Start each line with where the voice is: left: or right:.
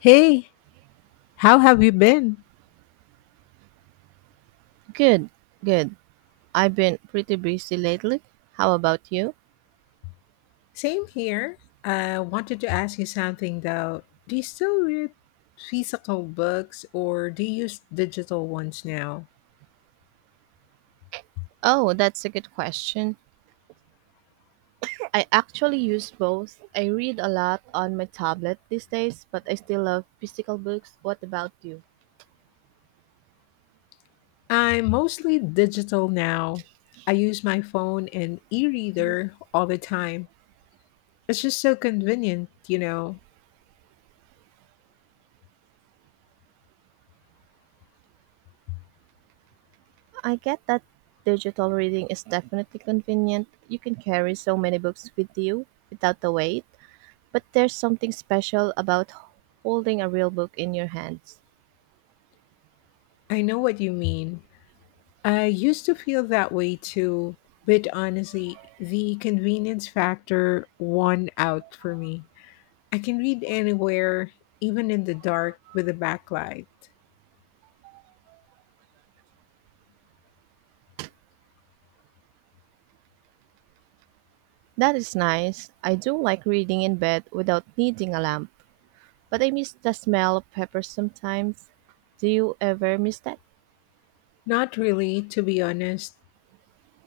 left: Hey, how have you been?
right: Good, good. I've been pretty busy lately. How about you?
left: Same here. I wanted to ask you something though. Do you still read physical books or do you use digital ones now?
right: Oh, that's a good question. I actually use both. I read a lot on my tablet these days, but I still love physical books. What about you?
left: I'm mostly digital now. I use my phone and e reader all the time. It's just so convenient.
right: I get that digital reading is definitely convenient. You can carry so many books with you without the weight, but there's something special about holding a real book in your hands.
left: I know what you mean. I used to feel that way too, but honestly, the convenience factor won out for me. I can read anywhere, even in the dark with a backlight.
right: That is nice. I do like reading in bed without needing a lamp. But I miss the smell of pepper sometimes. Do you ever miss that?
left: Not really, to be honest.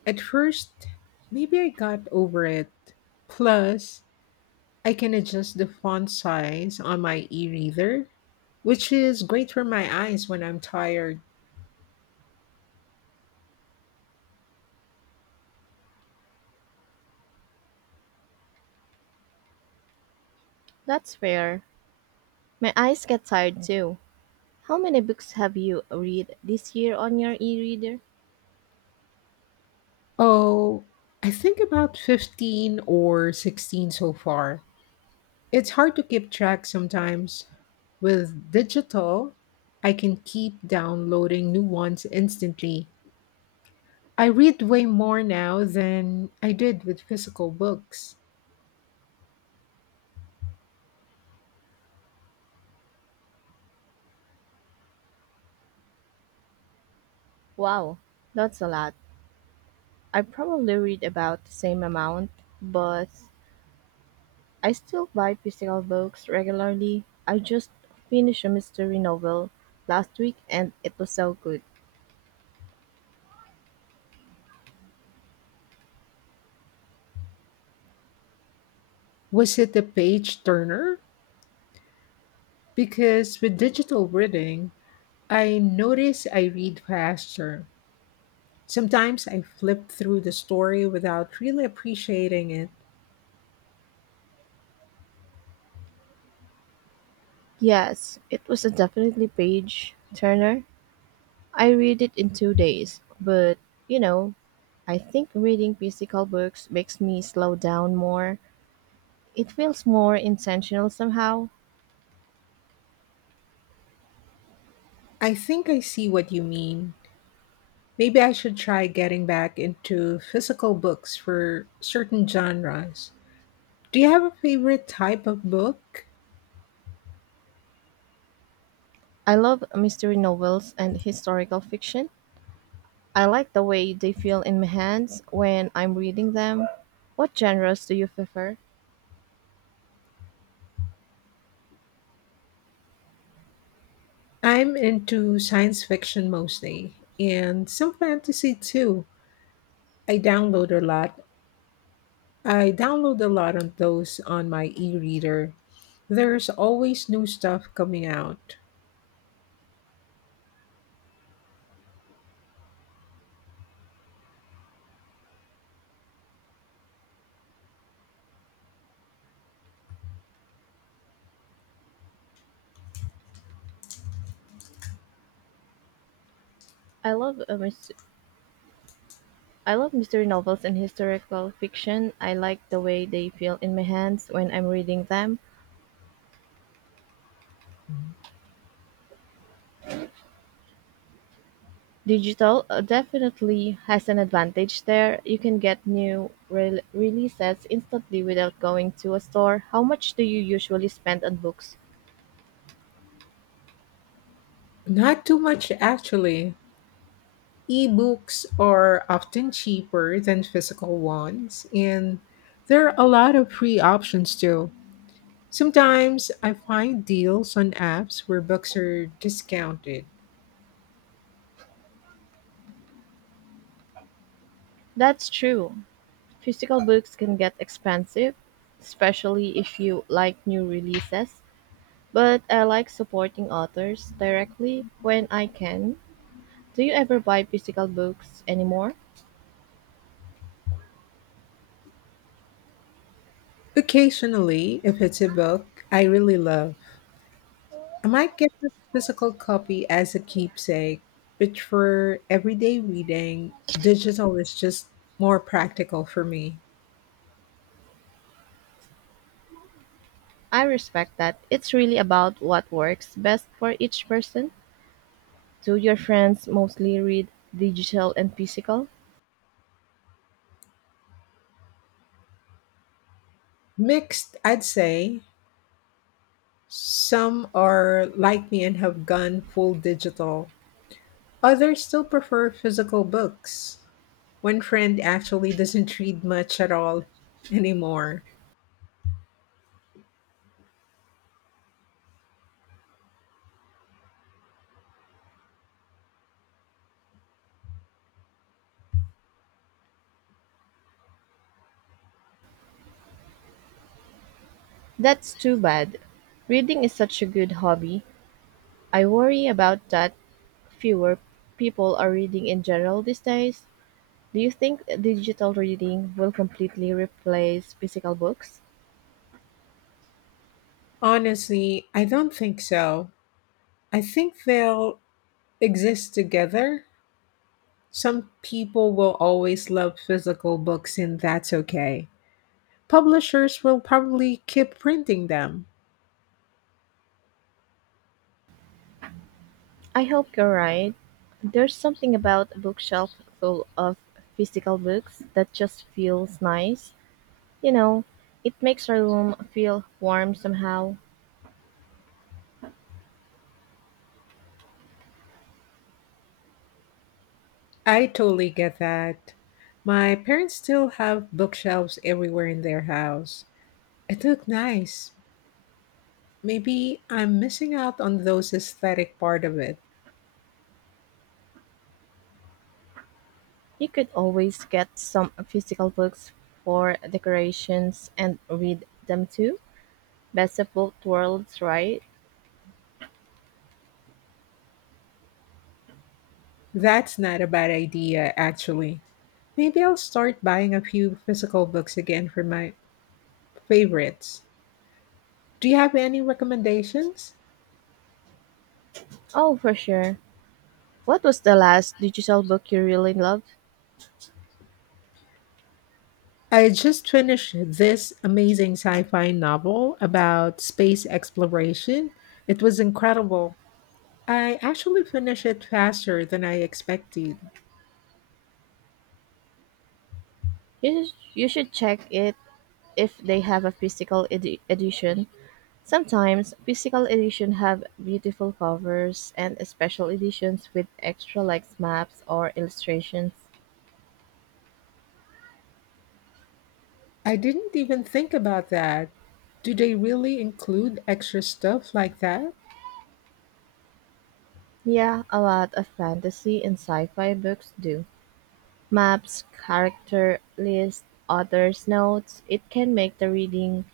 left: At first, maybe I got over it. Plus, I can adjust the font size on my e reader, which is great for my eyes when I'm tired.
right: That's fair. My eyes get tired too. How many books have you read this year on your e-reader?
left: Oh, I think about 15 or 16 so far. It's hard to keep track sometimes. With digital, I can keep downloading new ones instantly. I read way more now than I did with physical books.
right: Wow, that's a lot. I probably read about the same amount, but I still buy physical books regularly. I just finished a mystery novel last week and it was so good.
left: Was it a page turner? Because with digital reading, I notice I read faster. Sometimes I flip through the story without really appreciating it.
right: Yes, it was a definitely page turner. I read it in 2 days, but you know, I think reading physical books makes me slow down more. It feels more intentional somehow.
left: I think I see what you mean. Maybe I should try getting back into physical books for certain genres. Do you have a favorite type of book?
right: I love mystery novels and historical fiction. I like the way they feel in my hands when I'm reading them. What genres do you prefer?
left: I'm into science fiction mostly and some fantasy too. I download a lot. I download a lot of those on my e-reader. There's always new stuff coming out.
right: I love uh, mys- I love mystery novels and historical fiction. I like the way they feel in my hands when I'm reading them. Digital definitely has an advantage there. You can get new releases instantly without going to a store. How much do you usually spend on books?
left: Not too much actually. Ebooks are often cheaper than physical ones and there are a lot of free options too. Sometimes I find deals on apps where books are discounted.
right: That's true. Physical books can get expensive, especially if you like new releases, but I like supporting authors directly when I can. Do you ever buy physical books anymore?
left: Occasionally, if it's a book I really love, I might get a physical copy as a keepsake, but for everyday reading, digital is just more practical for me.
right: I respect that. It's really about what works best for each person. Do your friends mostly read digital and physical?
left: Mixed, I'd say. Some are like me and have gone full digital. Others still prefer physical books. One friend actually doesn't read much at all anymore.
right: That's too bad. Reading is such a good hobby. I worry about that fewer people are reading in general these days. Do you think digital reading will completely replace physical books?
left: Honestly, I don't think so. I think they'll exist together. Some people will always love physical books, and that's okay. Publishers will probably keep printing them.
right: I hope you're right. There's something about a bookshelf full of physical books that just feels nice. You know, it makes a room feel warm somehow.
left: I totally get that. My parents still have bookshelves everywhere in their house. It looked nice. Maybe I'm missing out on those aesthetic part of it.
right: You could always get some physical books for decorations and read them too. Best of both worlds, right?
left: That's not a bad idea, actually. Maybe I'll start buying a few physical books again for my favorites. Do you have any recommendations?
right: Oh, for sure. What was the last digital book you really loved?
left: I just finished this amazing sci fi novel about space exploration. It was incredible. I actually finished it faster than I expected.
right: You should check it if they have a physical edition. Sometimes physical edition have beautiful covers and special editions with extra like maps or illustrations.
left: I didn't even think about that. Do they really include extra stuff like that?
right: Yeah, a lot of fantasy and sci-fi books do. Maps, character lists, author's notes. It can make the reading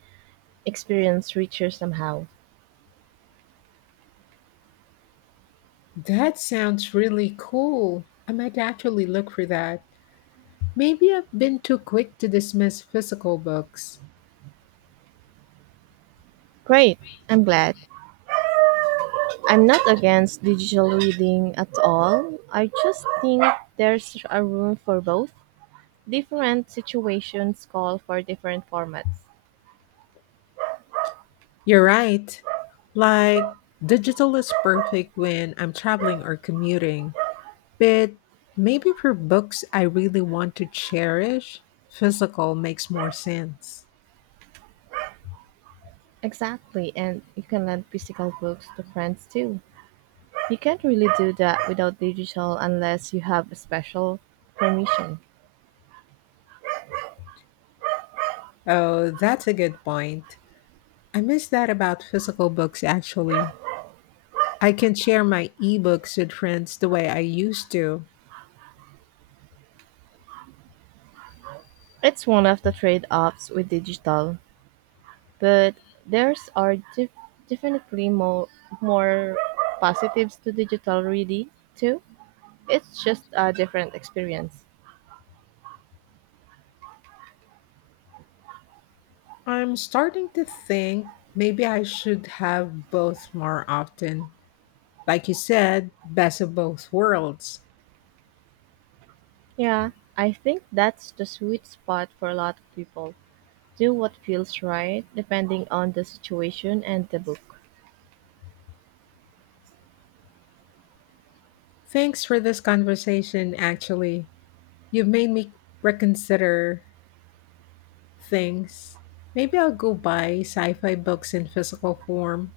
right: experience richer somehow.
left: That sounds really cool. I might actually look for that. Maybe I've been too quick to dismiss physical books.
right: Great. I'm glad. I'm not against digital reading at all. I just think there's a room for both. Different situations call for different formats.
left: You're right. Like, digital is perfect when I'm traveling or commuting, but maybe for books I really want to cherish, physical makes more sense.
right: Exactly, and you can lend physical books to friends too. You can't really do that without digital unless you have special permission.
left: Oh, that's a good point. I miss that about physical books, actually. I can share my ebooks with friends the way I used to.
right: It's one of the trade offs with digital, but there's are def- definitely more positives to digital reading too. It's just a different experience.
left: I'm starting to think maybe I should have both more often. Like you said, best of both worlds.
right: Yeah, I think that's the sweet spot for a lot of people. Do what feels right depending on the situation and the book.
left: Thanks for this conversation, actually. You've made me reconsider things. Maybe I'll go buy sci fi books in physical form.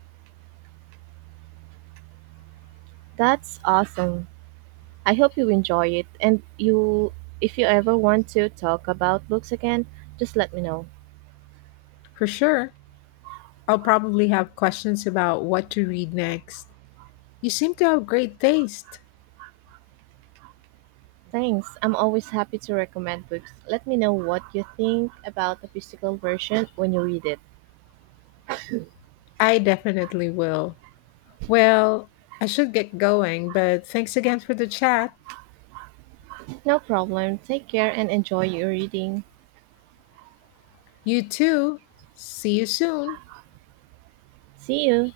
right: That's awesome. I hope you enjoy it, and you if you ever want to talk about books again, just let me know.
left: For sure. I'll probably have questions about what to read next. You seem to have great taste.
right: Thanks. I'm always happy to recommend books. Let me know what you think about the physical version when you read it.
left: I definitely will. Well, I should get going, but thanks again for the chat.
right: No problem. Take care and enjoy your reading.
left: You too. See you soon.
right: See you.